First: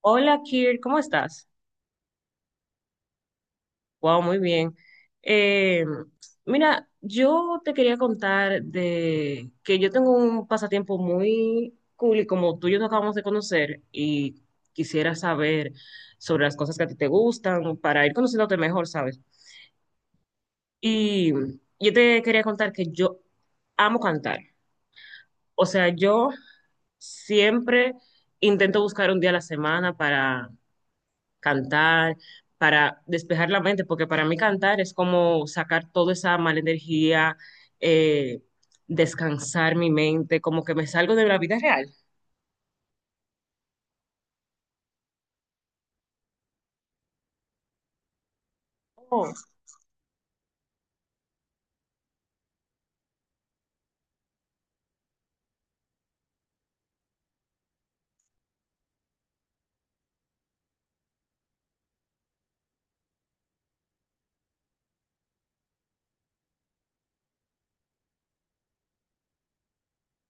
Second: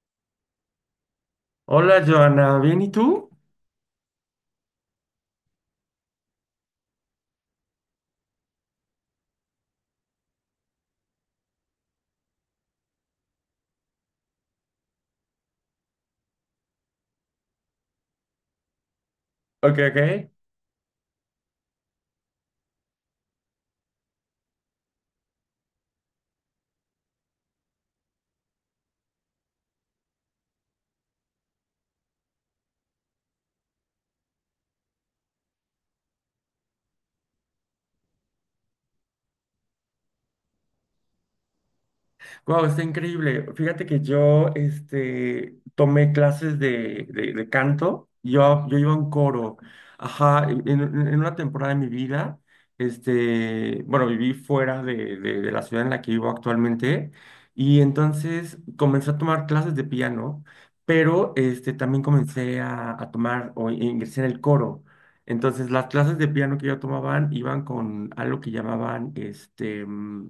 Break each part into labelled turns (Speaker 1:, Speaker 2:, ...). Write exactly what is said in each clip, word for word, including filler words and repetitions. Speaker 1: Hola, Kir, ¿cómo estás?
Speaker 2: Hola, Joana, ¿bien y tú?
Speaker 1: Wow, muy bien. Eh, mira, yo te quería contar de que yo tengo un pasatiempo muy cool y como tú y yo nos acabamos de conocer y quisiera saber sobre las cosas que a ti te gustan para ir conociéndote mejor, ¿sabes?
Speaker 2: Ok, ok.
Speaker 1: Y yo te quería contar que yo amo cantar. O sea, yo siempre intento buscar un día a la semana para cantar, para despejar la mente, porque para mí cantar es como sacar toda esa mala energía, eh, descansar mi mente, como que me salgo de la vida real.
Speaker 2: Wow, está increíble. Fíjate que yo este, tomé clases de, de, de canto. Yo, yo iba a un
Speaker 1: Oh,
Speaker 2: coro. Ajá, en, en- en una temporada de mi vida, este, bueno, viví fuera de, de, de la ciudad en la que vivo actualmente. Y entonces comencé a tomar clases de piano, pero este, también comencé a, a tomar o ingresé en el coro. Entonces, las clases de piano que yo tomaban iban con algo que llamaban este, mm,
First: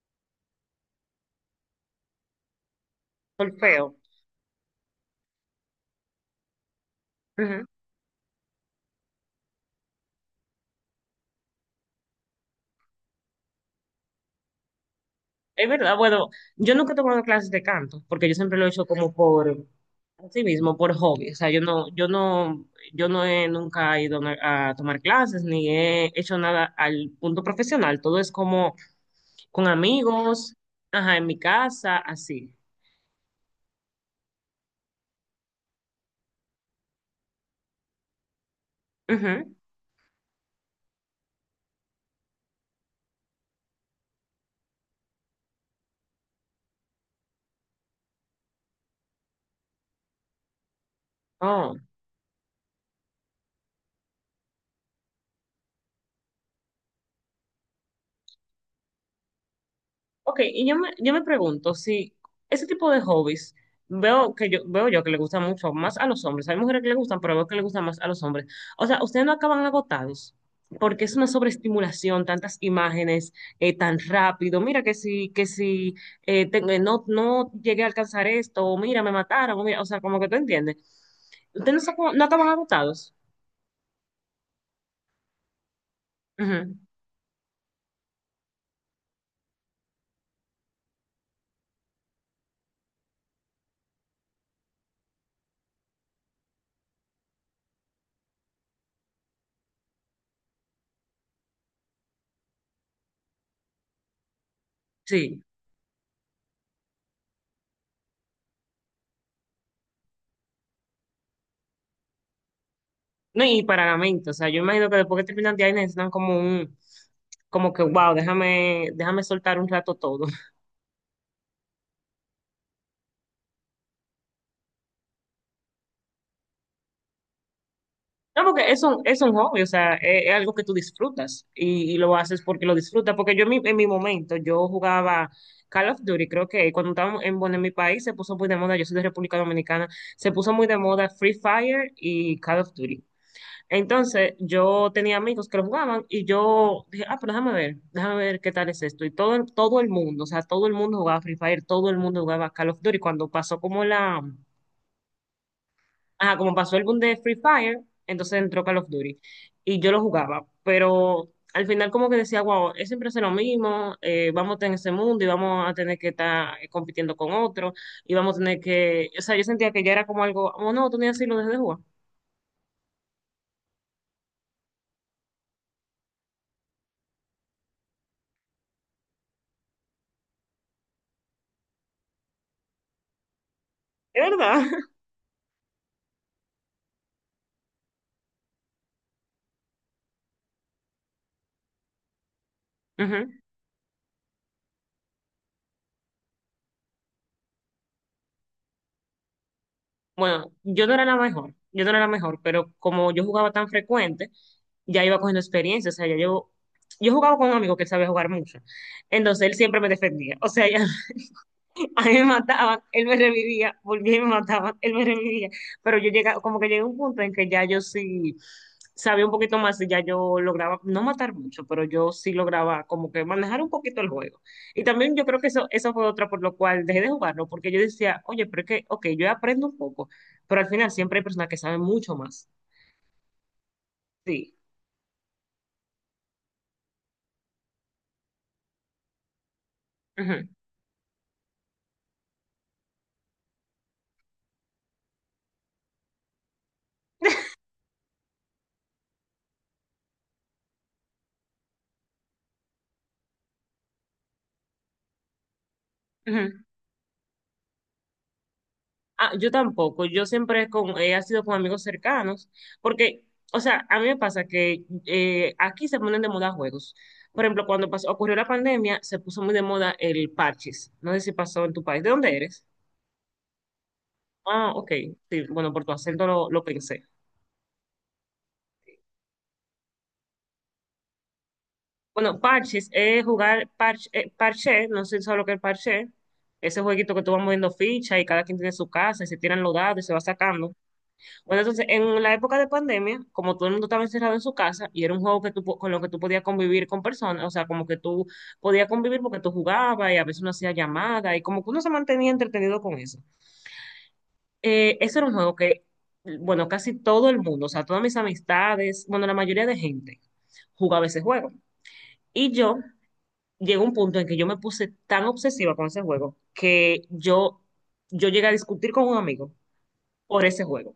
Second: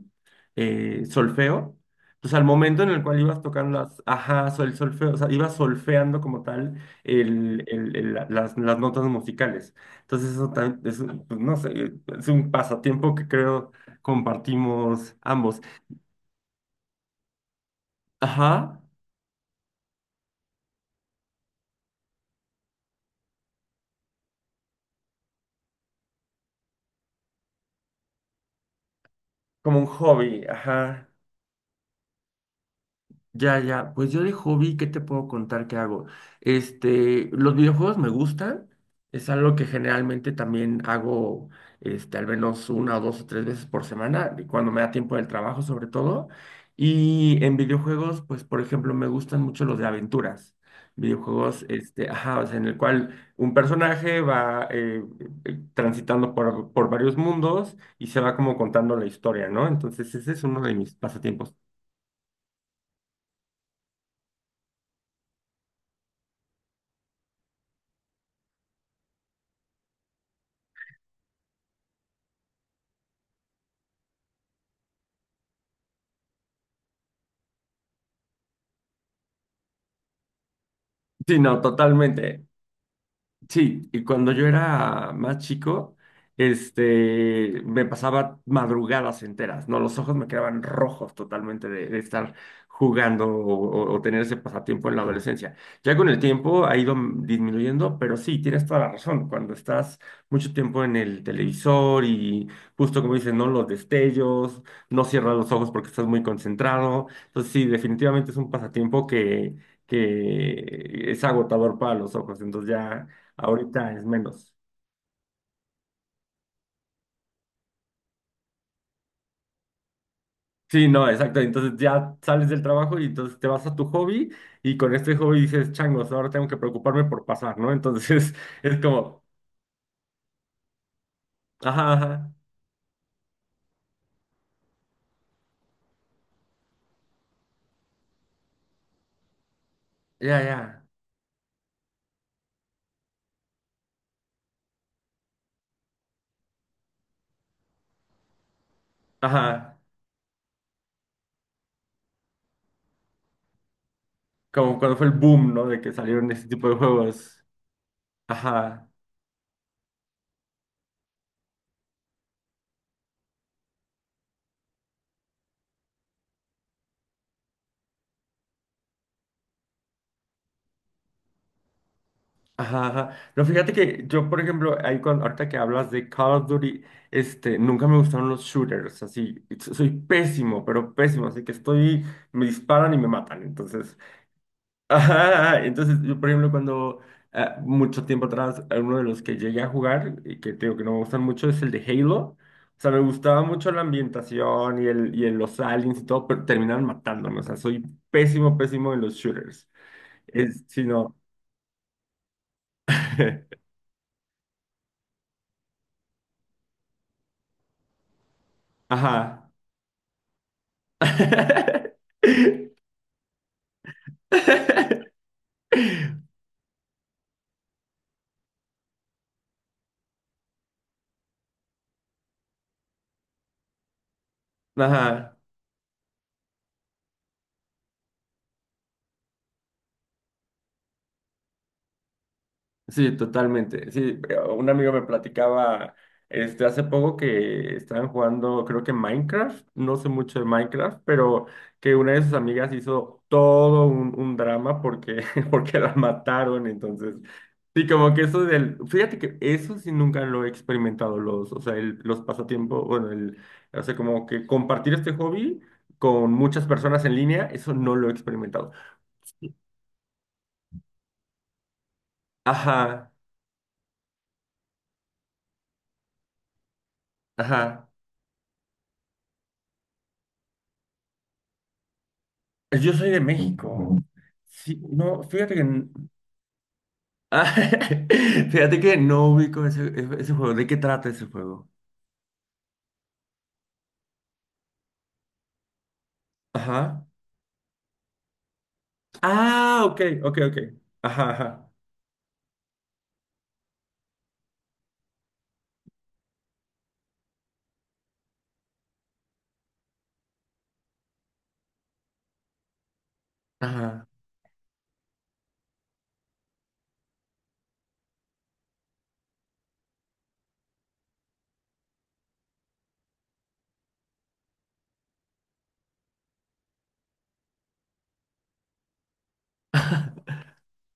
Speaker 2: eh, solfeo. Entonces, al momento en el cual ibas tocando
Speaker 1: solfeo.
Speaker 2: las, ajá, el solfeo, o sea, ibas solfeando como tal el,
Speaker 1: Ujú.
Speaker 2: el- el- la- las, las notas musicales. Entonces, eso también es, un- pues, no sé, es un pasatiempo que creo compartimos ambos.
Speaker 1: Es verdad, bueno, yo nunca he tomado clases de canto, porque yo siempre lo he
Speaker 2: Ajá,
Speaker 1: hecho como por sí mismo, por hobby. O sea, yo no, yo no, yo no he nunca ido a una- a tomar clases, ni he hecho nada al punto profesional. Todo es como con
Speaker 2: como un hobby,
Speaker 1: amigos,
Speaker 2: ajá.
Speaker 1: ajá, en mi casa, así.
Speaker 2: Ya, ya, pues yo de hobby, ¿qué te puedo contar que hago? Este, los videojuegos me gustan, es algo que generalmente también hago, este, al menos una o dos o tres veces por semana, y cuando me da tiempo del trabajo sobre todo. Y en videojuegos, pues por ejemplo, me gustan mucho los de aventuras. Videojuegos,
Speaker 1: Oh,
Speaker 2: este, ajá, o sea, en el cual un personaje va eh, eh, transitando por, por varios mundos y se va como contando la historia, ¿no? Entonces ese
Speaker 1: ok,
Speaker 2: es uno
Speaker 1: y
Speaker 2: de
Speaker 1: yo me,
Speaker 2: mis
Speaker 1: yo me
Speaker 2: pasatiempos.
Speaker 1: pregunto si ese tipo de hobbies, veo que yo, veo yo que le gusta mucho más a los hombres, hay mujeres que le gustan, pero veo que le gustan más a los hombres. O sea, ustedes no acaban agotados, porque es una sobreestimulación, tantas imágenes, eh, tan rápido, mira que si, que si eh, tengo- eh, no, no llegué a alcanzar esto, o mira, me mataron, o mira, o sea, como que tú entiendes.
Speaker 2: Sí, no,
Speaker 1: Ustedes no, se acu- no
Speaker 2: totalmente.
Speaker 1: acaban agotados.
Speaker 2: Sí, y cuando yo era más chico,
Speaker 1: Ujú.
Speaker 2: este, me pasaba madrugadas enteras, ¿no? Los ojos me quedaban rojos totalmente de, de estar jugando o, o- o tener ese pasatiempo en la adolescencia. Ya con el tiempo ha ido m- disminuyendo, pero sí, tienes toda la razón. Cuando estás mucho tiempo en el televisor y justo como dicen, ¿no? Los destellos, no cierras
Speaker 1: Sí.
Speaker 2: los ojos porque estás muy concentrado. Entonces sí, definitivamente es un pasatiempo que, que es agotador para los ojos. Entonces ya...
Speaker 1: No, y para
Speaker 2: Ahorita
Speaker 1: la
Speaker 2: es
Speaker 1: mente, o sea,
Speaker 2: menos.
Speaker 1: yo imagino que después que terminan de ahí necesitan como un, como que, wow, déjame, déjame soltar un rato todo.
Speaker 2: Sí, no, exacto. Entonces ya sales del trabajo y entonces te vas a tu hobby y con este hobby dices, changos, ahora tengo que preocuparme por pasar, ¿no? Entonces
Speaker 1: No, porque
Speaker 2: es
Speaker 1: es un, es
Speaker 2: como,
Speaker 1: un hobby, o sea, es, es algo que tú disfrutas
Speaker 2: ajá,
Speaker 1: y, y lo
Speaker 2: ajá,
Speaker 1: haces porque lo disfrutas, porque yo en mi, en mi momento, yo jugaba Call of Duty, creo que cuando estábamos en, bueno, en mi país se puso muy de moda, yo soy de República Dominicana, se
Speaker 2: ya,
Speaker 1: puso muy de
Speaker 2: ya,
Speaker 1: moda Free Fire y Call of Duty. Entonces, yo tenía amigos que lo jugaban y yo dije, ah, pero déjame ver, déjame ver qué tal es esto. Y todo, el-
Speaker 2: ajá.
Speaker 1: todo el mundo, o sea, todo el mundo jugaba Free Fire, todo el mundo jugaba Call of Duty. Cuando pasó como la,
Speaker 2: Como cuando fue el boom, ¿no? De que salieron
Speaker 1: ah,
Speaker 2: este
Speaker 1: como
Speaker 2: tipo de
Speaker 1: pasó el boom de Free
Speaker 2: juegos.
Speaker 1: Fire, entonces entró Call
Speaker 2: Ajá,
Speaker 1: of Duty y yo lo jugaba. Pero al final como que decía, wow, es siempre hacer lo mismo, eh, vamos a estar en ese mundo y vamos a tener que estar eh, compitiendo con otro y vamos a tener que, o sea, yo sentía que ya era como algo oh, no tenía así lo dejé de jugar.
Speaker 2: ajá, ajá. No, fíjate que yo, por ejemplo, ahí cuando, ahorita que hablas de Call of Duty, este, nunca me gustaron los shooters, así. Soy pésimo, pero pésimo, así que estoy, me disparan y me matan, entonces.
Speaker 1: Es verdad.
Speaker 2: Ajá, entonces yo, por ejemplo, cuando ah, mucho tiempo atrás, a uno de los que llegué a jugar, y que te digo que no me gustan mucho, es el de Halo. O sea, me gustaba mucho la ambientación y, el, y el- los aliens y todo, pero terminaron matándome. O sea, soy pésimo, pésimo en los shooters.
Speaker 1: Bueno,
Speaker 2: Es, si
Speaker 1: yo no era
Speaker 2: no.
Speaker 1: la mejor, yo no era la mejor, pero como yo jugaba tan frecuente, ya iba cogiendo experiencia, o sea, ya yo, yo jugaba con un amigo que él sabía jugar mucho, entonces
Speaker 2: Ajá.
Speaker 1: él siempre me defendía, o sea, A mí me mataban, él me revivía, volvía y me mataban, él me revivía. Pero yo llegaba, como que llegué a un punto en que ya yo sí sabía un poquito más y ya yo lograba, no matar mucho, pero yo sí lograba como que manejar un poquito el juego. Y también yo
Speaker 2: Ajá.
Speaker 1: creo que eso, eso fue otra por lo cual dejé de jugarlo, porque yo decía, oye, pero es que, ok, yo aprendo un poco, pero al final siempre hay personas que saben mucho más.
Speaker 2: Sí, totalmente. Sí,
Speaker 1: Sí.
Speaker 2: un amigo me platicaba este, hace poco que estaban jugando, creo que Minecraft, no sé mucho de
Speaker 1: Ujú,
Speaker 2: Minecraft, pero que una de sus amigas hizo todo un, un drama porque, porque la mataron. Entonces, sí, como que eso del, fíjate que eso sí nunca lo he experimentado, los, o sea, el- los pasatiempos, bueno, el, o sea, como que compartir este hobby con
Speaker 1: ujú.
Speaker 2: muchas personas en línea, eso no lo he experimentado.
Speaker 1: Ah, yo tampoco, yo siempre con, he sido con amigos cercanos,
Speaker 2: Ajá,
Speaker 1: porque, o sea, a mí me pasa que eh, aquí se ponen de moda juegos. Por ejemplo,
Speaker 2: ajá.
Speaker 1: cuando pasó, ocurrió la pandemia, se puso muy de moda el parches. No sé si pasó en tu país. ¿De dónde eres?
Speaker 2: Yo soy de México.
Speaker 1: Ah,
Speaker 2: Sí,
Speaker 1: ok.
Speaker 2: no,
Speaker 1: Sí,
Speaker 2: fíjate que...
Speaker 1: bueno, por
Speaker 2: n-
Speaker 1: tu acento lo, lo pensé.
Speaker 2: Ah, fíjate que no ubico ese, e-, ese juego. ¿De qué trata ese juego?
Speaker 1: Bueno, parches es jugar parche, eh, parche, no sé si sabes lo que es parche. Ese
Speaker 2: Ajá.
Speaker 1: jueguito que tú vas moviendo ficha y cada quien tiene su casa y se tiran los
Speaker 2: Ah,
Speaker 1: dados
Speaker 2: ok,
Speaker 1: y se va
Speaker 2: ok, ok.
Speaker 1: sacando.
Speaker 2: Ajá,
Speaker 1: Bueno,
Speaker 2: ajá.
Speaker 1: entonces, en la época de pandemia, como todo el mundo estaba encerrado en su casa y era un juego que tú, po- con lo que tú podías convivir con personas, o sea, como que tú podías convivir porque tú jugabas y a veces uno hacía llamada y como que uno se mantenía entretenido con eso.
Speaker 2: Ajá.
Speaker 1: Eh, ese era un juego que, bueno, casi todo el mundo, o sea, todas mis amistades, bueno, la mayoría de gente jugaba ese juego. Y yo llegó un punto en que yo me puse tan obsesiva con ese juego que yo, yo llegué a discutir con un amigo por ese juego.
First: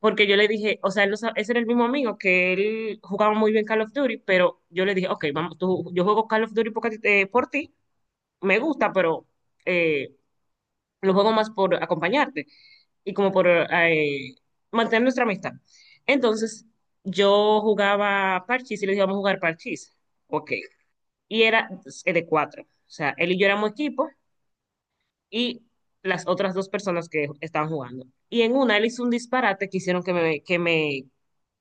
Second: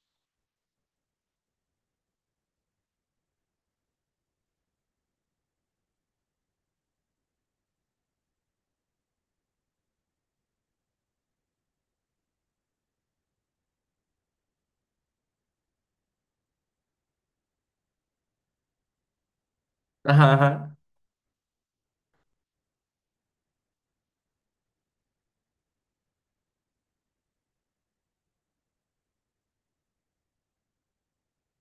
Speaker 1: Porque yo le dije, o sea, él no sa- ese era el mismo amigo que él jugaba muy bien Call of Duty, pero yo le dije, ok, vamos, tú- yo juego Call of Duty porque, a ti te- por ti, me gusta, pero eh, lo juego más por acompañarte y como por eh, mantener nuestra amistad. Entonces, yo jugaba parchís y le dije, vamos a jugar parchís.
Speaker 2: Ajá,
Speaker 1: Ok.
Speaker 2: ajá.
Speaker 1: Y era eh, de cuatro. O sea, él y yo éramos equipo y las otras dos personas que estaban jugando. Y en una él hizo un disparate que hicieron que me, que me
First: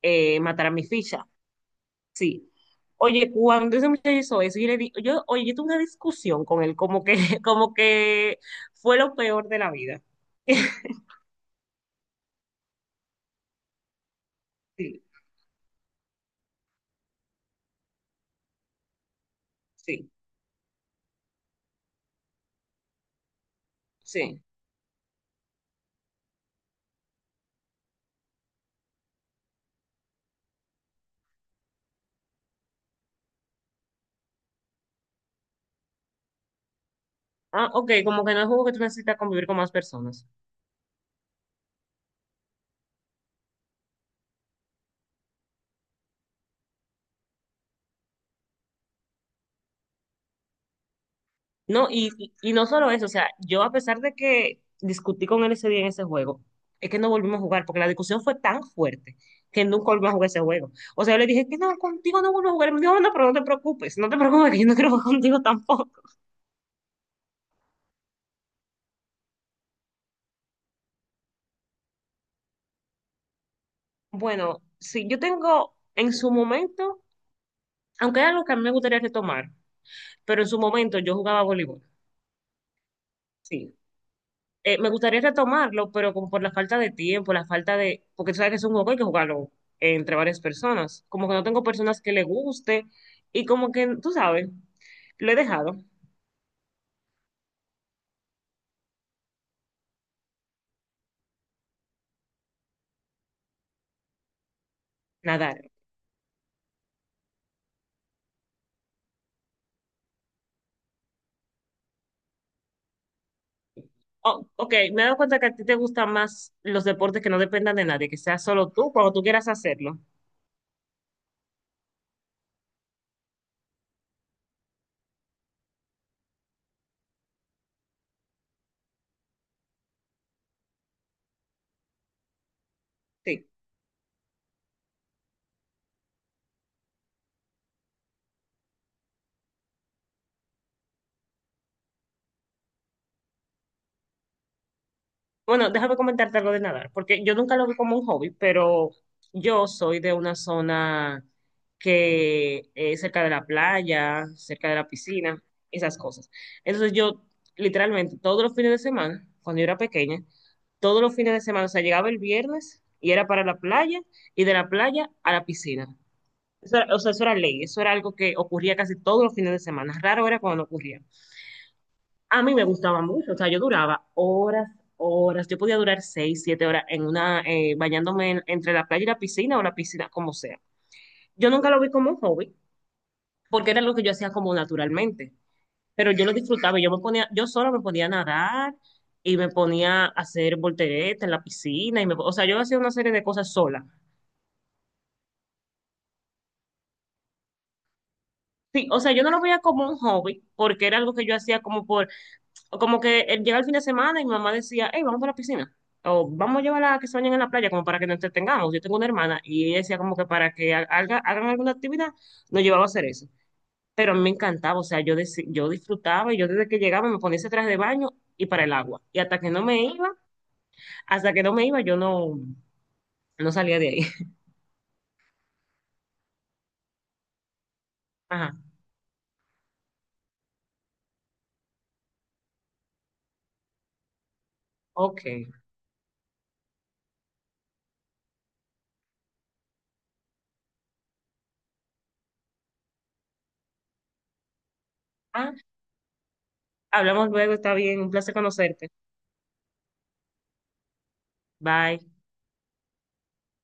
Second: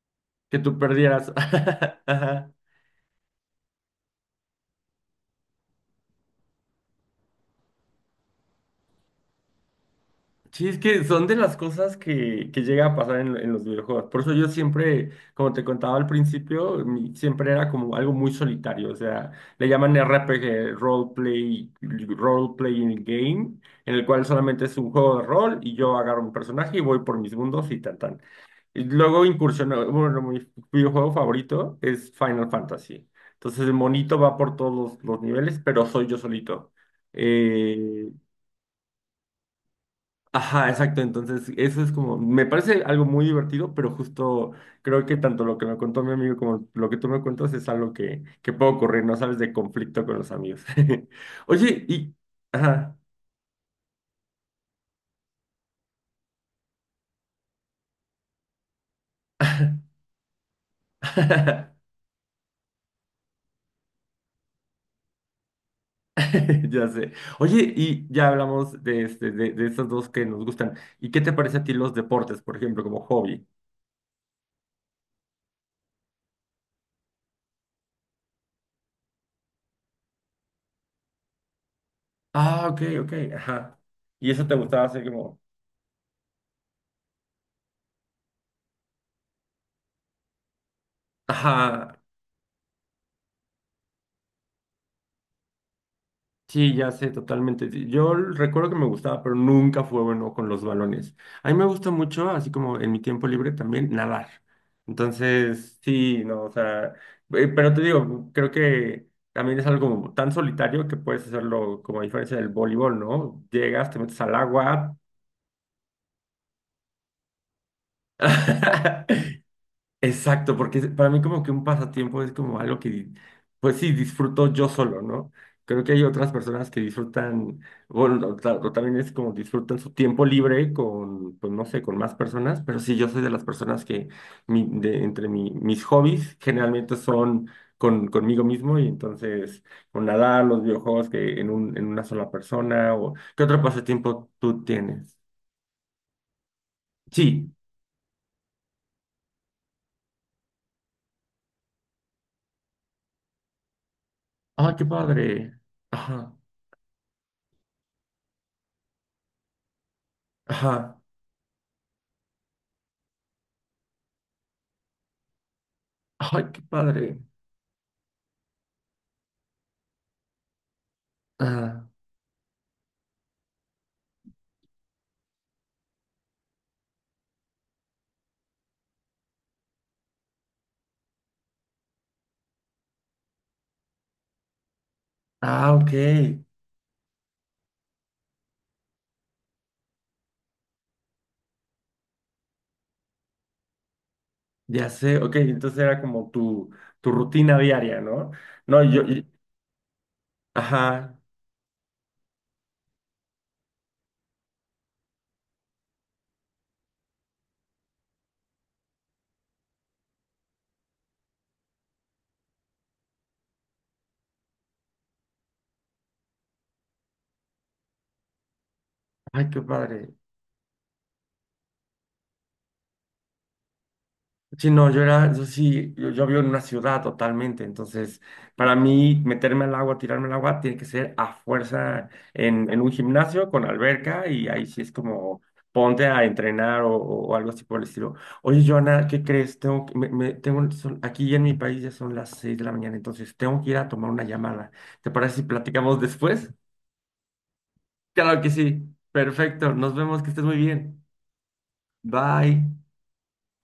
Speaker 1: eh,
Speaker 2: Que
Speaker 1: matara
Speaker 2: tú
Speaker 1: mi ficha.
Speaker 2: perdieras.
Speaker 1: Sí.
Speaker 2: Ajá.
Speaker 1: Oye, cuando ese muchacho hizo eso, yo le di, yo, oye, yo tuve una discusión con él, como que, como que fue lo peor de la vida.
Speaker 2: Sí, es que son de las cosas que, que llega a pasar en, en los videojuegos. Por eso yo
Speaker 1: Sí,
Speaker 2: siempre, como te contaba al principio, mi- siempre era como algo muy solitario. O sea, le llaman
Speaker 1: sí,
Speaker 2: R P G, role play, role playing game, en el cual
Speaker 1: sí.
Speaker 2: solamente es un juego de rol y yo agarro un personaje y voy por mis mundos y tan tan. Y luego incursionó, bueno, mi videojuego favorito es Final Fantasy. Entonces el monito va por todos los, los niveles, pero soy yo solito.
Speaker 1: Ah, ok,
Speaker 2: Eh,
Speaker 1: como que no es juego que tú necesitas convivir con más personas.
Speaker 2: Ajá, exacto. Entonces, eso es como, me parece algo muy divertido, pero justo creo que tanto lo que me contó mi amigo como lo que tú me cuentas es algo que, que puede ocurrir, ¿no sabes? De conflicto con los amigos. Oye,
Speaker 1: No, y,
Speaker 2: y...
Speaker 1: y y no solo
Speaker 2: Ajá.
Speaker 1: eso, o sea, yo a pesar de que discutí con él ese día en ese juego, es que no volvimos a jugar, porque la discusión fue tan fuerte que nunca volvimos a jugar ese juego. O sea, yo le dije que no, contigo no vuelvo a jugar. Y me dijo, no, no, pero no te preocupes, no te preocupes, que yo no quiero jugar contigo tampoco.
Speaker 2: Ya sé. Oye, y ya hablamos de, este, de, de esas dos que nos gustan. ¿Y qué te parece a ti los deportes, por ejemplo, como hobby?
Speaker 1: Bueno, sí, yo tengo en su momento, aunque es algo que a mí me gustaría retomar, pero en su momento yo jugaba voleibol,
Speaker 2: Ah, ok, ok,
Speaker 1: sí.
Speaker 2: ajá. Y eso te
Speaker 1: eh,
Speaker 2: gustaba
Speaker 1: me
Speaker 2: hacer
Speaker 1: gustaría
Speaker 2: como...
Speaker 1: retomarlo, pero como por la falta de tiempo, la falta de, porque tú sabes que es un juego que hay que jugarlo eh, entre varias personas. Como que no tengo
Speaker 2: Ajá.
Speaker 1: personas que le guste y como que, tú sabes, lo he dejado
Speaker 2: Sí, ya sé, totalmente. Sí. Yo recuerdo que me gustaba, pero nunca fue bueno con los balones. A mí me gusta mucho, así como en mi tiempo libre también, nadar.
Speaker 1: nadar.
Speaker 2: Entonces, sí, no, o sea, eh, pero te digo, creo que también es algo como tan solitario que puedes hacerlo como a diferencia del voleibol, ¿no? Llegas, te metes al
Speaker 1: Oh, ok,
Speaker 2: agua.
Speaker 1: me he dado cuenta que a ti te gustan más los deportes que no dependan de nadie, que sea solo tú cuando tú quieras hacerlo.
Speaker 2: Exacto, porque es- para mí como que un pasatiempo es como algo que, di- pues sí, disfruto yo solo, ¿no? Creo que hay otras personas que disfrutan, bueno, o, ta- o también es como disfrutan su tiempo libre con, pues no sé, con más personas, pero sí, yo soy de las
Speaker 1: Sí.
Speaker 2: personas que mi- de, entre mi- mis hobbies generalmente son con, conmigo mismo y entonces o nadar, los videojuegos que en un, en una sola persona o ¿qué otro pasatiempo tú tienes?
Speaker 1: Bueno, déjame comentarte algo de nadar, porque yo
Speaker 2: Sí,
Speaker 1: nunca lo vi como un hobby, pero yo soy de una zona que es cerca de la playa, cerca
Speaker 2: ah,
Speaker 1: de
Speaker 2: qué
Speaker 1: la piscina,
Speaker 2: padre.
Speaker 1: esas cosas.
Speaker 2: Ajá,
Speaker 1: Entonces yo, literalmente, todos los fines de semana, cuando yo era pequeña,
Speaker 2: ajá.
Speaker 1: todos los fines de semana, o sea, llegaba el viernes y era para la playa y de la playa a la piscina.
Speaker 2: Ay, qué
Speaker 1: Eso era- o sea,
Speaker 2: padre.
Speaker 1: eso era ley, eso era algo que ocurría casi todos los fines de semana. Raro era cuando no ocurría.
Speaker 2: Ah,
Speaker 1: A mí me gustaba mucho, o sea, yo duraba horas, horas, yo podía durar seis, siete horas en una, eh, bañándome en- entre la playa y la piscina o la piscina, como sea. Yo nunca lo vi como un hobby, porque era lo que yo hacía como naturalmente,
Speaker 2: ah,
Speaker 1: pero yo lo
Speaker 2: ok.
Speaker 1: disfrutaba, y yo me ponía, yo solo me ponía a nadar y me ponía a hacer volteretas en la piscina, y me, o sea, yo hacía una serie de cosas sola.
Speaker 2: Ya sé. Ok, entonces era como tu, tu rutina diaria, ¿no? No,
Speaker 1: Sí, o
Speaker 2: yo,
Speaker 1: sea, yo
Speaker 2: y-
Speaker 1: no lo veía como un hobby, porque era algo
Speaker 2: ajá.
Speaker 1: que yo hacía como por como que él llega el fin de semana y mi mamá decía, hey, vamos a la piscina. O vamos a llevarla a que se bañen en la playa, como para que nos entretengamos. Yo tengo una hermana y ella decía como que para que ha- haga- hagan alguna actividad, nos llevaba a hacer eso. Pero a mí me encantaba, o sea, yo, deci- yo disfrutaba y yo desde que llegaba me ponía ese traje de baño y para el agua. Y hasta
Speaker 2: Ay,
Speaker 1: que
Speaker 2: qué
Speaker 1: no me iba,
Speaker 2: padre.
Speaker 1: hasta que no me iba, yo no, no salía de ahí.
Speaker 2: Sí, no, yo era, yo sí, yo, yo vivo en una ciudad totalmente, entonces
Speaker 1: Ajá,
Speaker 2: para mí meterme al agua, tirarme al agua, tiene que ser a fuerza en, en un gimnasio con alberca y ahí sí es
Speaker 1: ok.
Speaker 2: como ponte a entrenar o, o- o algo así por el estilo. Oye, Joana, ¿qué crees? Tengo, que- me, me- tengo, son- aquí en mi país ya son las seis de la mañana, entonces tengo que ir a tomar una llamada. ¿Te parece si
Speaker 1: Ah,
Speaker 2: platicamos después?
Speaker 1: hablamos luego, está bien, un placer
Speaker 2: Claro que
Speaker 1: conocerte.
Speaker 2: sí, perfecto, nos vemos, que estés muy bien.
Speaker 1: Bye.
Speaker 2: Bye.